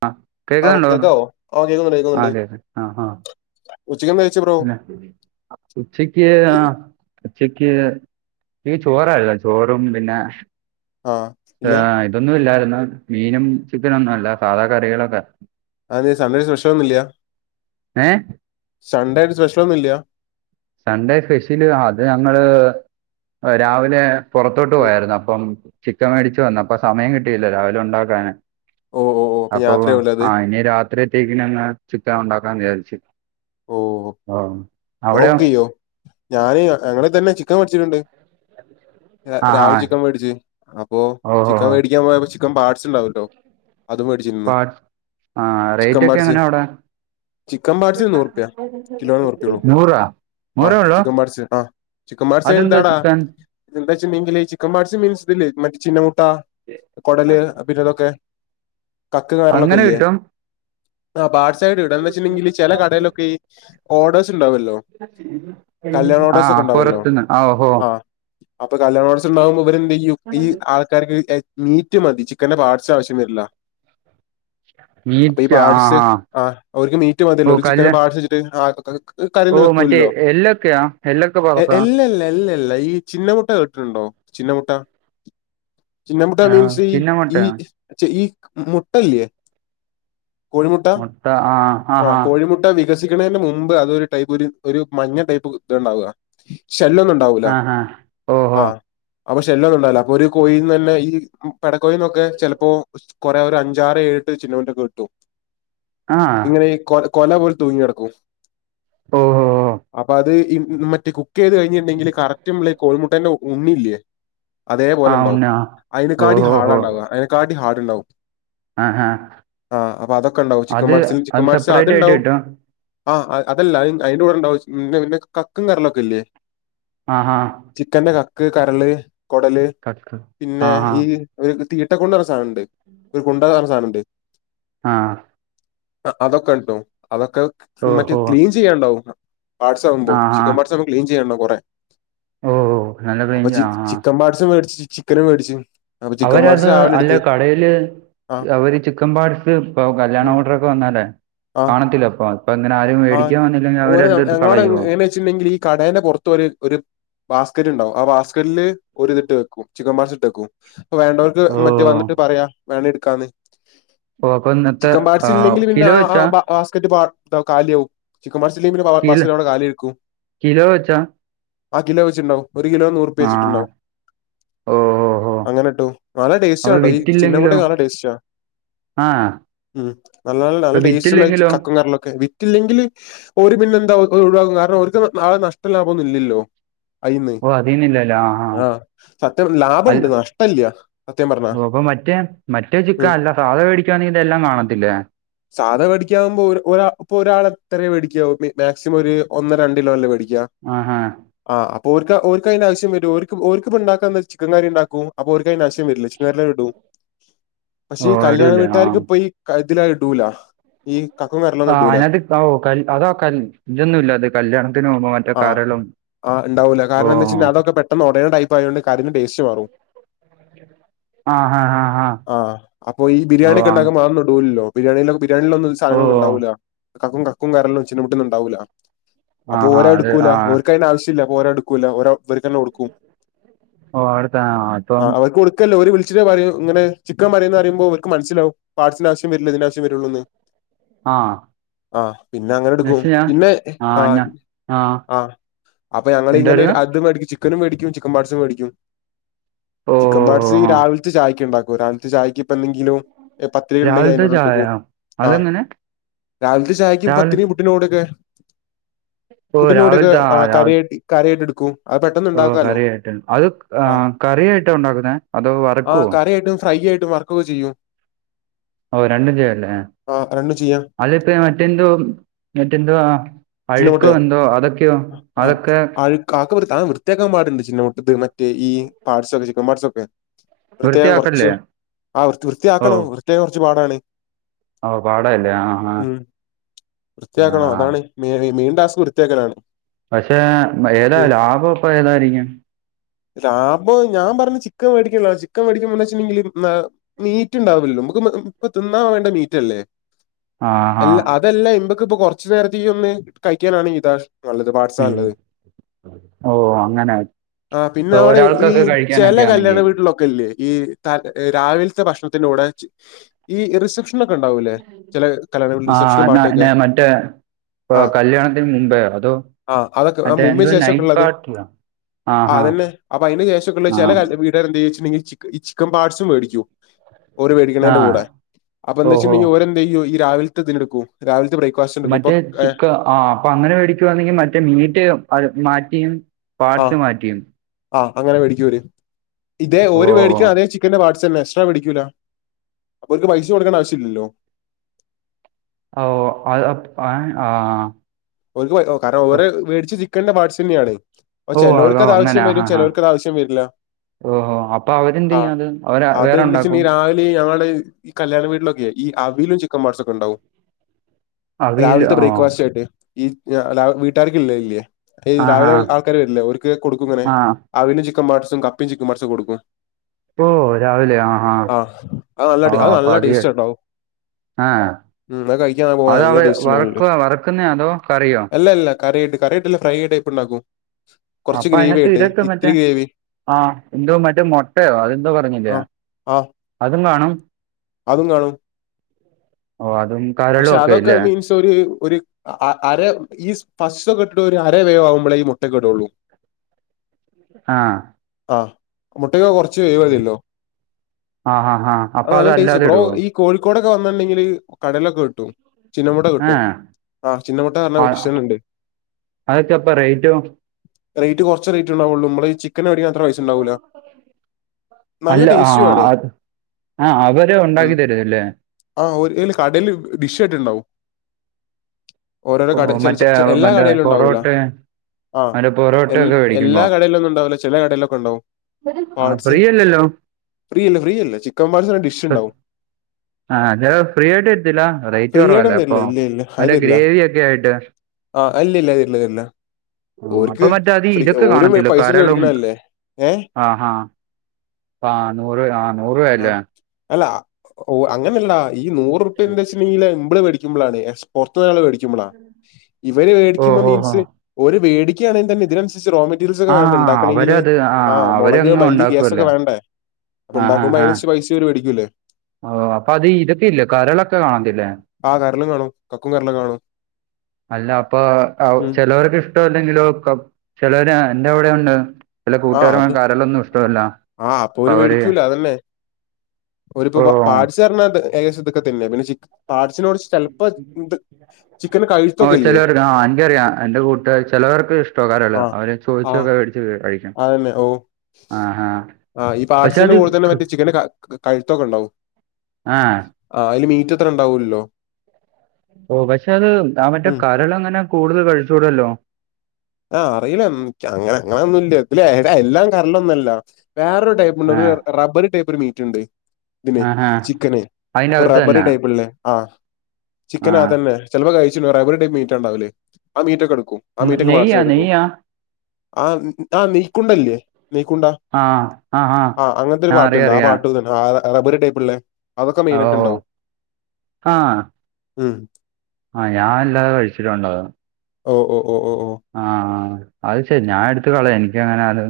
ആ ആ ഓക്കെ ട്ടോ കേക്കുന്നുണ്ട് കേൾക്കാം ആഹ് ആഹ് ഉച്ചക്കന്താ കഴിച്ച് ബ്രോ പിന്നെ ഉച്ചക്ക് ആ ഉച്ചക്ക് ഈ ചോറല്ല ചോറും പിന്നെ ആഹ് പിന്നെ ഇതൊന്നും ഇല്ലായിര്ന്ന മീനും ചിക്കനൊന്നു അല്ല സാധാ കറികളൊക്കെ അതെ സൺ‌ഡേ സ്പെഷ്യൽ ഒന്നൂല്ല്യ ഏഹ് സൺഡേആയിട്ട് സ്പെഷ്യൽ ഒന്നൂല്യ സൺഡേ സ്പെഷ്യല് അത് ഞങ്ങള് രാവിലെ പുറത്തോട്ട് ഉം പോയായിരുന്നു അപ്പം ചിക്കൻ മേടിച്ച് വന്ന അപ്പ സമയം കിട്ടിയില്ല രാവിലെ ഉണ്ടാക്കാന് ഓഹ് ഓഹ് ഓഹ് അപ്പൊ രാത്രിയാവുല്ലേ അത് ആ ഇനി രാത്രിയത്തേക്കിനങ്ങ ചിക്കൻ ഉണ്ടാക്കാൻ വിചാരിച്ചു ഓഹ് ഓ ബ്രോ അവിടെയൊ കുക്കെയ്യോ ഞാന് അങ്ങനെതന്നെ ചിക്കൻ വേഠിച്ചിട്ടുണ്ട് ആഹ് രാവിലെ ആഹ് ചിക്കൻ വേടിച്ചു അപ്പൊ ഓഹോ ചിക്കൻ ഹോ വേടിക്കാൻ പോയപ്പൊ ചി ചിക്കൻ പാട്സ് ഉണ്ടാവല്ലോ അതും മേടിച്ചിന്ന് ആഹ് ചിക്കൻ റേറ്റ് ഒക്കെ പാട്സ് എങ്ങനാ അവിടെ ചിക്കൻ പാട്സിന് നൂറുപ്യ കിലോനൂ ർപ്പള്ളു നൂറാ ആ നൂറേ ഉള്ളൂ ചിക്കൻ പാഡ്സ് ആ ചിക്കൻ പാഡ്സ് അയില് അതെന്താ എന്താടാ ചിക്കൻ ഇത ന്താച്ചങ്കില് ചിക്കൻ പാട്സ് മീൻസ് തില്ലേ മറ്റേ ചിന്നമൂട്ട കൊടല് പിന്നെതൊക്കെ കക്ക് കരൾ ലൊക്കെ അങ്ങനെ ഇല്ല്യെ കിട്ടും ആപാട്സായിട്ട് ഇടാന്ന് വച്ചിട്ടുണ്ടെങ്കിൽ ചില കടയിലൊക്ക ഓഡേഴ്സ് ഉണ്ടാവുല്ലോ ആഹ് ഉണ്ടാവല്ലോ പുറത്തുന്ന് ഹോ ആ അപ്പൊ കല്യാണംടച്ചു ഉണ്ടാവുമ്പോ ഇവരെന്തയ്യും ഈ ർ മീറ്റ് മതി ചിക്കന്റെ പാടസാവശ്യം വരില്ല അപ്പൊ ഈ മീറ്റ് ആ പാട്സ്‌ ആ ആഹ്‌ അവർക്ക് മീറ്റ് ഓ മതില്ലോ ഒരു ചി കല്ല് കൊർച് കൈഞ്ഞിട്ട് ആ ഓ കറിയൊന്നും മറ്റേ വെക്കുല്ലല്ലോ എല്ലൊക്കെയാ എല്ലൊക്കെ പുറത്താ ല്ല ല്ല ല്ല ല്ല ഈ ചിന്ന മുട്ട കേട്ടിട്ടുണ്ടോ ചിന്ന മുട്ട ചിന്ന മുട്ട ആ മീൻസ് ഈ ചിന്ന ഈ മുട്ടയാ ചി ഈ മുട്ടല്ലേ കോഴിമുട്ട മുട്ട ആ ആ ആഹ്‌ ആ കോഴിമുട്ട മുട്ട വികസിക്കുന്നതിന് മുമ്പ് അതരു ടൈപ്പ് ഒരു മഞ്ഞ ടൈപ്പ് ഇത് ഉണ്ടാവുക ശെല്ന്നുണ്ട ണ്ടാവൂല ആ ആ ഓഹോ ആഹ്‌ അപ്പൊ ശെല്ല്ലൊന്നുണ്ടാവില്ല അപ്പൊ ഒരു കോഴയിന്ന്ന്നെ ഈ പെടകോയിന്നൊക്കെ ചെലപ്പോ കുറെ ഒരു അഞ്ചാറ് ഏഴട്ട് ചിക്കന്റെ കിട്ടു ആഹ്‌ ആഹ്‌ ന കൊല പോലെ തൂങ്ങിടക്കും ഓഹോ ഓ അപ്പ അത് മറ്റ ചെയ്ത് കഴിഞ്ഞിട്ടണ്ടെങ്കില് കറക്റ്റ് കോഴി മുട്ടേന്റെ ഉണ്ണില്ലേ ആ അതേപോലെ ഉണ്ടാവും ഉണ്ണ അയിനെക്കാട്ടി ഹാട് ഓഹോഹോ ഉണ്ടാവുക അയിനെക്കാട്ടി ഹാട് ഉണ്ടാവും ആ ആ ആഹ് അപ്പൊ അതൊക്കെ ഉണ്ടാവും ചിക്കൻ അത് പാട്സിൽ അത് ചിക്കൻ പാട്സി സെപ്പറേറ്റ് ആയിട്ട് അത്ണ്ടാവും കിട്ടും ആ് അതല്ല അയിന്റെ കൂടെ ഉണ്ടാവ പിന്നെ കക്കും കരളൊക്കെ ഇല്ലേ ആഹ്‌ ആഹ്‌ ചിക്കന്റെ കക്ക് കരള് കൊടല് കക്ക് പിന്നെ ആഹ്‌ ഈ ആഹ്‌ ഒരു തീട്ട കൊണ്ട സാധനണ്ട് ഒരു കൊണ്ട സാധനണ്ട് ആഹ്‌ ആ അതൊക്കെ ണ്ടാവും അതൊക്കെ മറ്റെ ഓഹോ ക്ലീൻ ചെയ്യാണ്ടാവും പാട്സ് ആകുമ്പോ ആ ആ ചിക്കൻ പാഡ്സ് ച്ചൊന്ന് ക്ലീൻ ചെയ്യണം കൊറെ ഓ നല്ല അപ്പൊ റേഞ്ച് ചി ആ ആ ചിക്കൻ പാഡ്സ് മേടിച് ക്കന് മേടിച്ചു അവരത് അല്ല കടയില് ആഹ് അവര് ചിക്കൻ പാഡസ് ഇപ്പൊ കല്യാണം ഉം ഓർഡർ ഒക്കെ വന്നാലേ ആഹ് കാണത്തില്ല അപ്പൊ ഇപ്പൊങ്ങനാരും മേടിക്കൻ വന്നില്ലെങ്കി അവരതെടുത്തു കളയോ? ച്ചില്ലെങ്കിലീ കടേലെ പുറത്തൊരു ഒര് ബാസ്ക്കറ്റ് ഇണ്ടാവും ആ ബാസ്ക്കറ്റില് ഒരിതിട്ട് വെക്കും ചിക്കൻ പാട്സ് ഇട്ടെക്കും വേണ്ടോർക്ക് ഓ മറ്റ് വന്നിട്ട് പറയാ വേണേ എടുക്കാന്ന് ഓ അപ്പൊ ഇന്നത്തെ ചിക്കൻ ആ, പാട്സ് ഇല്ലെങ്കില് പിന്നെ കിലോ ആ ആ വെച്ചാ പ ബാസ്ക്കറ്റ് ബാൾ തൗ കാലിയാവും ചിക്കൻ പാഡ്സ് ഇല്ലെങ്കി പിന്നെ ബാ വ കിലോ ബാസ്ക്കറ്റ് അവിടെ കാലിയായിരിക്കും കിലോ വെച്ചാ ആ കിലോ വെച്ചിട്ടു ണ്ടാവും ഒരു കിലോ നൂറുപ്യ ആ വെച്ചിട്ടുണ്ടാവും ഓ ഓ ഓ അങ്ങനെട്ടും നാല്ല അപ്പൊ ടേസ്റ്റാണട്ടോ ഈ ചിന്ന മുട്ട വിറ്റില്ലെങ്കിലോ നല്ല ടേസ്റ്റാ ആ ഉം നല്ല നല്ല അപ്പൊ നല്ല ടേസ്റ്റ്ള്ള ചി വിറ്റില്ലെങ്കിലോ [unintelligible] വിറ്റില്ലെങ്കില് ഓര് പിന്നെ എന്താവും ഒഴിവാക്കും കാരണം ഓർക്ക് നാളെ നഷ്ടംല്ലാഭൊന്നും ഇല്ല്യല്ലോ അയിന്ന് ആ സത്യം പറഞ്ഞ അല്ല ലാഭണ്ട് നഷ്ടല്ല്യ ഓ അപ്പൊ മറ്റേ മറ്റേ ചിക്ക ഉം അല്ല സാദാ വേടിക്കാണെങ്കി ഇതെല്ലാം കാണത്തില്ലേ സാദാ വേടിക്ക ക്കാവുമ്പോ ഒര് ഒരാ ഇപ്പൊ ഒരാള് എത്ര വേടിക്കാവും മി മാക്സിമം ഒരു ഒന്നോ രണ്ടിലോ അല്ലേ വേടിക്ക ആ ഹാ ആ അപ്പോര്ക്ക് ഓര്ക് അയിന്റെ ആവശ്യം വരു ഓര്ക് ഇപ്പൊ ഇണ്ടാക്കുന്ന ചിക്കൻ കറി ഉണ്ടാക്കും അപ്പൊ ഓര്ക്കിയിന്റാവശ്യം വരില്ല ചിക്കൻ കറിലണ്ടിടും പക്ഷേ ഓ ഈ കല്യാണ ഇടൂല്ലേ ആ വീട്ടാർക്ക് ഇപ്പൊ യീ കഴുതിലായിടൂല ഈ കക്കും ആ കറലൊന്നും ഇടൂല അയിനകത്ത് [unintelligible] അതോ ക ഇതൊന്നും ഇല്ല അത് കല്യാണത്തിന് പോവുമ്പോ മറ്റേ കരളും ഉണ്ടാവൂല ഓ കാരണംന്ത വെച്ചയ്ഞ അതൊക്കെ പെട്ടന്ന് ഉടയുണ് ടൈപ്പ ആയോണ്ട് കറിന്റെ ടേസ്‌റ്റ് മാറും ആ ഹാ ഹാ ഹാ ആ അപ്പൊ ഈ ഓ ആ ബിരിയാണിക്കെണ്ടാക്കുമ്പൊ അതൊന്നും ഇടുലല്ലോ ബിരിയാണിയിലെ ബിരിയാണയിലൊന്നും ഈ ഓ സാധനങ്ങളൊന്നും ഉണ്ടാവൂല കക്കും കരളും ചിന്നമുട്ടെന്നുംണ്ടാവൂല ആ അപ്പൊ ഹാ ഓരഹ് അത് ടുക്കൂല ആ ഓര്ക്കയിന്റെ ആവശ്യല്ല അപ്പ ഓരോഹ്ട്കൂല ഓരോ ഇവര്ക്കന്നെ കൊടുക്കും ഓ അടുത്ത ആ അപ്പം അവര്ക്ക് കൊടു. ക്കല്ലോ ഓര് വിളിച്ചിട്ടണ്ട് പറിം ഇങ്ങനെ ചിക്കൻ പറിന്നറിമ്പോ ഓര്ക്ക് മനസിലാവും പാട്സിന് ആവശ്യം വരില്ല ഇതിനാവശ്യം വരുള്ളൂന്ന് ആ ആ പിന്നെ അങ്ങനെ ഇടുക്കും നശിയ പിന്നെ ആ. ആ അപ്പൊ ഞങ്ങളിങ്ങനെ എന്തായിരുന്നു അത് മേടിക്കും ചിക്കനും മേടിക്കും ചിക്കൻ പാട്സും മേടിക്കും. ഓ ചിക്കൻ പാട്സ് ഈ ആ രാവിൽത്തെ ഛായയ്ക്ക് ഉണ്ടാക്കു രാവിൽത്തെ ഛായക്ക് ഇപ്പെന്തെങ്കിലും. എ പത്തിരി ഉണ്ടെങ്കി രാവിലത്തെ അയിനോട് എടുക്കും ചായയോ ആ അതെങ്ങനെ രാവിലത്തെ ഛായക്ക് രാവിലെ പത്തിരി. പു ട്ടിനുടൊക്കെ ഓ പുട്ടിനോടൊക്കെ രാവിലത്തെ ആ കറി രാവിലെ ആയിട്ട് കറി ആയിട്ട് ഇടുക്കും. അത് പെട്ടെന്ന് ഓ ഉണ്ടാക്കാലോ കറിയായിട്ട് അത് ആ കറിയായിട്ടാ ഉണ്ടാക്കുന്നേ അതോ ആ വറക്കുവോ കറിയായിട്ടും ഫ്രൈ ആയിട്ടും വർ ക്കൊകെ ചെയ്യും. ഓ രണ്ടുംചെയ്യാല്ലേ. ആരണ്ടും ചെയ്യ അതിപ്പെ മറ്റെൻന്തു മറ്റെന്തോ ആ. ചിന്ന അഴുക്കോ മുട്ടയോ എന്തോ അതൊക്കെയോ അതൊക്കെ. കാക്ക വൃ അത് വൃത്തിയാക്കാൻ പാടുണ്ട് ചിന്നമുട്ടത് മറ്റേഈ പാട്സൊക്കെ ചിക്കൻ പാട്സൊക്കെ. വൃത്തിയാകം കുറച്ച് വൃത്തിയാക്കല്ലേ ആവൃത്തി ഓ വൃത്തിയാക്കണം വൃത്തിയാകാം കുറച്ച് പാടാണ്. ഓ പാട അല്ലേ ആ. ആ ഉം വൃത്തിയാക്കണോ ആ അതാണ് മെയിൻ ടാസ്ക് വൃത്തിയാക്കലാണ്. പക്ഷെ ഏതാ ഉം ലാഭം ഇപ്പൊ ഏതായിരിക്കും. ലാഭം ഞാൻ പറഞ് ചിക്കൻ വേടിക്കല്ലോ ചിക്കൻ വേടിക്കുമ്പോ വെച്ചിട്ടുണ്ടെങ്കില്. മീറ്റ് ഉണ്ടാവില്ലല്ലോ നമുക്ക് ഇപ്പ തിന്നാൻ വേണ്ട മീറ്റല്ലേ ആ ആ എല്ല അ ഇതല്ല ഇപക്ക് ഇപ്പൊ കൊറച്ചു നേരത്തേക്ക് ഒന്ന് കഴിക്കാനാണ് ഇത നല്ലത് പാട്സാ ഉം നല്ലത്. ഓ അങ്ങനെ ആ പിന്നെ ഇപ്പൊ അവിടെ ഈ ഒരാൾക്കൊക്കെ ചില കഴിക്കാനൊക്കെ കല്യാണ ആണെങ്കിൽ വീട്ടിലൊ കെയില്ലേ ഈ രാവിൽത്തെ ഭക്ഷണത്തി ഈ റിസപ്‌ഷൻ ആഹ എന്ന പാട്ടൊക്കെ എന്നെ മറ്റേ. ആ കല്യാണത്തിന് മുമ്പേ അതോ ആ അതൊക്കെ ആ അതേ മുമ്പിന് എന്ത ശേഷമൊക്കെ നൈറ്റ് ഉള്ളത് പാർട്ടിലോ. അതന്നെ അപ്പ അയ്ന്റെ ശേഷം ഒക്കുള്ള ചിലക വിട്ടിൽ ഇ എന്താ ച്ണ്ടെങ്ങി ചിക്കൻഈ ചിക്കെൻ പാർട്സും മേടിക്കും ഓര് ആ ആ മേടിക്കണേന്റെ കൂടെ. അപ്പ എന്ന് ഓഹോ വെച്ചട്ടുണ്ടെങ്ങി ഓരെന്ത്യ്യും ഈ രാവിൽത്തെ ഇതിനെടുക്കും രാവിൽതെ ബ്രേക്ഫാസ്റ്റ്ന്ന് ഇട്ക്കും പോ മറ്റേ ഏ. ചിക്ക ആ അപ്പൊ അങ്ങനെ മേടിക്കുവാണെങ്കിൽ മറ്റേ മീറ്റ് മാറ്റിയും. പാർട്സ് ആഹ് മാറ്റിയും ആഹ് അങ്ങനെ മേടിക്കര് ഇതേ ഓ ഒരു മേടിക്കും അതേ ച് ചിക്ക്ന്റെ പാട്സന്നേ എക്സ്ട്രാപിടിക്കൂല അപ്പൊ ഓൽക്ക് പൈസ കൊടുക്കണ്ടെ ആവശ്യ ഇില്ലല്ലോ. ഓ [unintelligible] ആഹ് ഒൽക്ക് കാരണം ഓര് മേടിച്ച ചിക്കന്റെ പാർട്സ് എന്നെയാണ്. അ ഓ അത് ചേലോർക്ക് അതവശ്യം വരും ചേലോർക്ക് അത് ആവശ്യം വെര്ല്ല. ഓഹോ അപ്പൊ അവര്ന്ത് ചെയ്യു അത് അവര് വേറെണ്ടാകൊ. പന്നെ ഈ രാവിലെ ഈ ആള് ഈ കല്യാണ വീട്ടിലൊക്കെയ ഈ അവിലും ചിക്കൻ പാട്സും ഒക്കെ ഉണ്ടാവും. അവിയൽ രാവിൽത്തെ ഓ ബ്രേക്കഫാസ്റ്റ് അയിറ്റ്. ഈ വീട്ടുകാർക് ഇല്ല ഇല്ലേ ഈ ആ ഹാ രാവിലെ ആൾക്കാർ വരില്ലേ ഒരുക്ക് കൊടുക്കും ഇങ്ങനെ. ആ അവിലും ചിക്ക പാട്സും കപ്പി ചിക്കൻ പാട്സും കൊടുക്കും. ഓ രാവിലെ ആഹ് അത് നല്ല ടേ- ആഹ് അത് അപ്പ നല്ല അതി ടേസ്റ്റ് ഉണ്ടാവും. ആഹ് ഉം അത് കഴിക്കാൻ പോവാൻ അത നല്ല അവ ടേസ്റ്റ് വറക്ക വറക്കുന്നേ അതോ കറിയോ. ഇല്ല ഇല്ല കറിയിട്ട് കറിയിട്ടല്ല ഫ്രൈ ആയ്ട്ട് ടയിപ്പ് ഉണ്ടകും. അപ്പ അതിനകത്ത് [unintelligible] മറ്റേ ഗ്രേവി ആഹ് എന്തോ മറ്റേ മുൊട്ടയോ അതെന്തോ പറഞ്ഞില്ല ആഹ് ആഹ് അതും കാണും. അതും കാണും. ഓ അതും. പക്ഷെ കരളും ഒക്കെ അതൊക്കെ ഇല്ലേ മീൻസ് ഒര് ഒര്. അര ഈ [unintelligible] ഒരു അര വേവ ആവുമ്പോളേ ഈ മുട്ടക്കെഇടൊള്ളൂ. ആഹ് ആഹ് മുട്ടയ് കുറച്ച് വേഴതില്ലോ ആഹ് ആഹ് ആഹ് അപ്പൊ അത് നല്ല ടേസ്റ്റ് അതല്ലാതെ ബ്രോ ഇടുവോ ഈ കോഴിക്കോടൊക്കെ വന്നിണ്ടെങ്കില് കടലൊക്കെ കിട്ടും ചിന്നമുട്ട കിട്ടും ഏഹ് ആഹ് ചിന്നമുട്ട പറഞ്ഞ ഒരുഷനുണ്ട് അതൊക്കെപ്പ റേറ്റും റേറ്റ് കുർച്ചെ ഉണ്ടാവുള്ളൂ നമ്മ ചിക്കൻ എട [inaudible] നല്ല അല്ല ആ ടേസ്റ്റും ആണ്. അത് ആ അവര് ഉണ്ടാക്കി ഉം തരുന്നല്ലേ ആ ഒരുല് കടയില് വിഷയിട്ടുണ്ടാവും ഓരോരോ ഓ, കട മറ്റേ ച എല്ലാ മറ്റേ കടയിലും ഉണ്ടാവൂല പൊറോട്ട ആഹ് മറ്റേ പൊറോട്ട എ ഒക്കെ മേടിക്കുമ്പോ എല്ലാ കടയിലും ഒന്നും ഉണ്ടാവല ചില കടയിലൊക്കെ ഉണ്ടാവും ആ പാർസ് ഫ്രീ അല്ലല്ലോ ഫ്രീ ഇല്ല ഫ്രീ ഇല്ല ചിക്കൻ പാട്സ് ഡിഷ് ഉണ്ടാവും ആഹ് ചില ഫ്രീ ആയിട്ട് എത്തില്ല റേറ്റ് ഫ്രീ കുറവല്ലേ ആയിട്ടൊന്നും തരില്ല. അപ്പോൾ ഇല്ല അവ് ഗ്രേവി ഒക്കെ ആയിട്ട് ആഹ് ഇല്ല്യ ഇല്ല്യ ഇതില്ലല്ല. ആ, അപ്പൊ ഓർക്ക് മറ്റേ അത് ഫ്രീ ഇതൊക്കെ ഓര് കാണത്തില്ല പൈസട്ത്ത് കരളും മേടിക്കണല്ലേ ഏഹ്. ആഹാ ആ നൂറ് ആ നൂറ് ആ രൂപല്ലേ? അല്ല ഓ അങ്ങനെല്ലാ ഈ നൂറ്പ്യ എന്ത ല് മ്മ്ള് മേടിക്കുമ്പോളാണ് പൊർത്തുരാള് മേടിക്ക്പളാ ഇവര് ഓ മേടിക്കുമ്പോ ഓ ഓ മീൻസ് ഓര്‌ വേടിക്ക്യാണെ തന്നെ ഇതിനൻസസ്‌രി റോങ് രിസൊക്കെ ആ വേണ്ട ഇണ്ടാക്കണെങ്കില് അവരത് ആ മുളക്, അവരങ്ങ് മല്ലി, ഗ്യസൊക്കെ ഉണ്ടാക്കുവല്ലേ വേണ്ടേ? ആഹ് ആഹ് ആഹ്. പൈസൂര് പടിക്കൂല്ലേ ഓ അപ്പൊ അത് ഇര്തീല്ലെ കരളൊക്കെ കാണ് ണ്ട്ല്ലേ. ആ കരള് കാണും കക്കും കരളും ഒക്കെ കാണും. അല്ല അപ്പൊ അവ് ഉം ചെലോർക്ക് [unintelligible] ചെലോര് അന്റെ അവ്ടെണ്ട് ചെല ആ കൂട്ടുകാര അത് കരളൊന്നും ഇഷ്ടല്ല ആ അപ്പ അവര് അതന്നെ. ഒരുപ്പോ ഓ പാട്സ്ർഞ്ഞാ ഏകദേശം ഇതൊക്കെ തന്നെ പിന്നെ ചി പാട് സിനോട് ചെലപ്പോ ഇണ്ട്. ചിക്കൻ കഴ് ഓ ചെലര് ആ എനിക്കറിയാം എന്റെ കൂട്ട്കാര് ചെലവർക്ക് ഇഷ്ട കരള്അവര് ചോയ്ച്ചൊക്കെ മേടിച്ച് കഴിക്കും. അതെനെ ഓ. ആഹാ ആ ഈ പക്ഷെ പാട്‌സിന് അത് കൂടുതലും മറ്റേ ചിക്ന്റെ ക കയ്ത്തൊക്കെണ്ടാവും. ആ ആ അയ്ല് മീറ്റത്രണ്ടാവൂല്ലോ. ഓ പക്ഷെ അത് ആ മറ്റേ ഉം കരള് അങ്ങനെ കൂടുതൽ കഴിച്ചൂടല്ലോ? ആ അറീല ക്യാ അങ്ങനെ അങ്ങനൊന്നുംല്ല ഇതിലേട എല്ലാം കര്ളൊന്നുല്ല വേറൊരു ടൈപ്പ് [unintelligible] ആ ഒര് റബ്ബർ ടൈപ്പ് ഒര് മീറ്റ്ണ്ട്. ത്‌ല് ആഹാ ചിക്കന് അതിന്റെ അകത്ത് റബ്ബറി തന്നെ ടൈപ്പ്ല്ലേ ആ. ചിക്കന് ആ തന്നെ ചെൽപ്പോ കയ്ച്ച്ണ്ടാവും [unintelligible] മീറ്റാണ്ടാവല് ആ മീറ്റ ഒക്കെ എട്ക്കും. ന്നെ നെയ്യാ നെയ്യാ. ആ ആ നീക്കുണ്ടല്ല്യ നീക്കുണ്ടാ ആ ആ അങ്ങൻത്തൊരു അറിയാം പാട്ണ്ട് ആ അറിയാം പാട്ട് ആ അതേ പോലെ ടൈപ്പ്ല്ലേ അതൊക്കെ ഓ മെയ്നായിട്ട്ണ്ടാവും ഉം. ആ ഞാല്ലാതെ കയ്ച്ച്ടാവ്‌ല. മ് മ് മ് മ്. ആ അത് ശരി ഞാൻ എട്ത്ത് കളിം ഇൻക്കങ്ങനെ അത്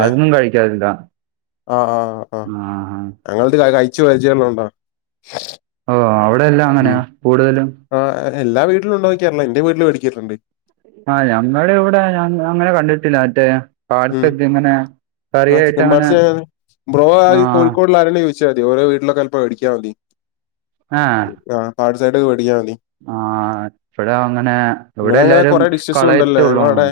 അതൊന്നും കഴിക്കാറില്ലാ. അ ആ ആ ഞങ്ങൾത് കയ്ച്ച് പര്ചയള്ളോണ്ടാ. ഓ അവ്ടെല്ലാം അങ്ങനെയാ കൂടുതലും ആ എല്ലാ വീട്ട്ലുണ്ടോക്യറില്ല എന്റെ വീട്ടില് വേടിക്കല്ണ്ട്. ആ ഞങ്ങളവിടെ അങ്ങനെ കടിണ്ടില്ല മറ്റേ ഉം പാഴ്സെദ്യങ്ങനെ ആ ചിക്കൻ കറിയെട്ടങ്ങനെ ആ ള്ളാരോട് ചോയ്ച്ചാതി ഓല വീട്ടിലൊക്കെ മേടിക്കാതി ആഹ്. പാ ട്സായിട്ടൊക്കെ മേടിക്കാമതി. ആ ഇവടങ്ങനെ ഇവിടെ അങ്ങനെ എല്ലാരും കുറെ ഡിഷസ് ഉണ്ടല്ലോ കളയതൊള്ളൂ ഞങ്ങളുടെ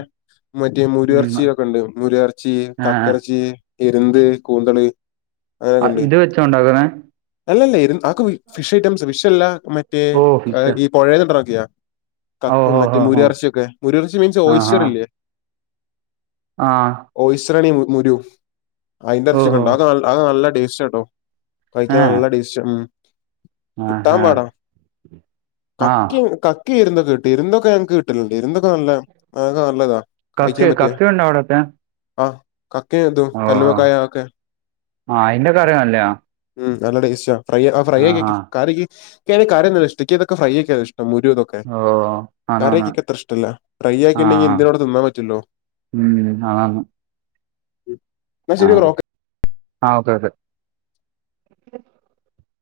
മറ്റേ മൂര്യർച്ചിയൊക്കെണ്ട് മൂര്യർച്ചി ആഹ് കക്കറച്ചി, എര്ന്ത്, കൂന്തള്. ആ ഇത് വെചോണ്ടാക്ക്ണെ അല്ലല്ലെ ഇത് ആക്ക് ഫിഷ് ഐറ്റംസ് ഫിഷല്ല മറ്റേ ഓ ആ ഫിഷ് ഈ പൊഴേലൊക്ക്യാ ഓ കക്ക് ഹോ മറ്റേ ഹോ ഹോ മൂര്യർ ച്യോക്കെ മൂര്യർച്ചി മീൻസ് ആഹ് ആഹ് ഓയ്ച്ചറില്ലേ ആഹ് ഓയ്സ്രണി മുരു അയ്ന്റെ ഇറച്ചിക്ക ഓഹോ ഉണ്ടോ അ അത് നല്ല ടേസ്റ്റ് ആട്ടോ കഴിക്കാൻ ഏഹ് നല്ല ടെസ്റ്റാ ഉം ആഹ് കിട്ടാൻ ആഹ് പാട. ആ ആഹ് ആകിം എരുന്ത് കിട്ടി എരുന്ത് ഞങ്ങക്ക് കിട്ടലുണ്ട് ഇരുന്തൊക്കെ നല്ല നല്ലതാ കക്ക കഴിക്കാൻ പറ്റിയ കക്കുണ്ടോ ഉണ്ടോ അവിടോകെ ആ കക്ക ഇതും കല്ലുമക്കായ ആത് ക്കെ. ആ അയിന്റെ കറിയാണല്ലേ ആ ഉം നല്ലടെ ടെസ്റ്റാ ഫ്രൈ ഫ്രൈ ആക്കി ആ വെക്കും കാറിക്ക്. എനിക്ക് അറിയില്ല ഇഷ്ടം ഫ്രൈ ആക്കിയാലണ് ഇഷ്ടം മരു ഇതൊക്കെ ഓ കറി ആന്നാന്ന് എനിക്ക് അത്ര ഇഷ്ടമല്ല. ഫ്രൈ ആ ആക്കിണ്ടെങ്കിണ് ആ. എന്തിനോട് തിന്നാൻ പറ്റുല്ലോ. ഉം ആഹ് എന്നാ ശരി ബ്രോ ആഹ് ആ ഓക്കെ ഓക്കെ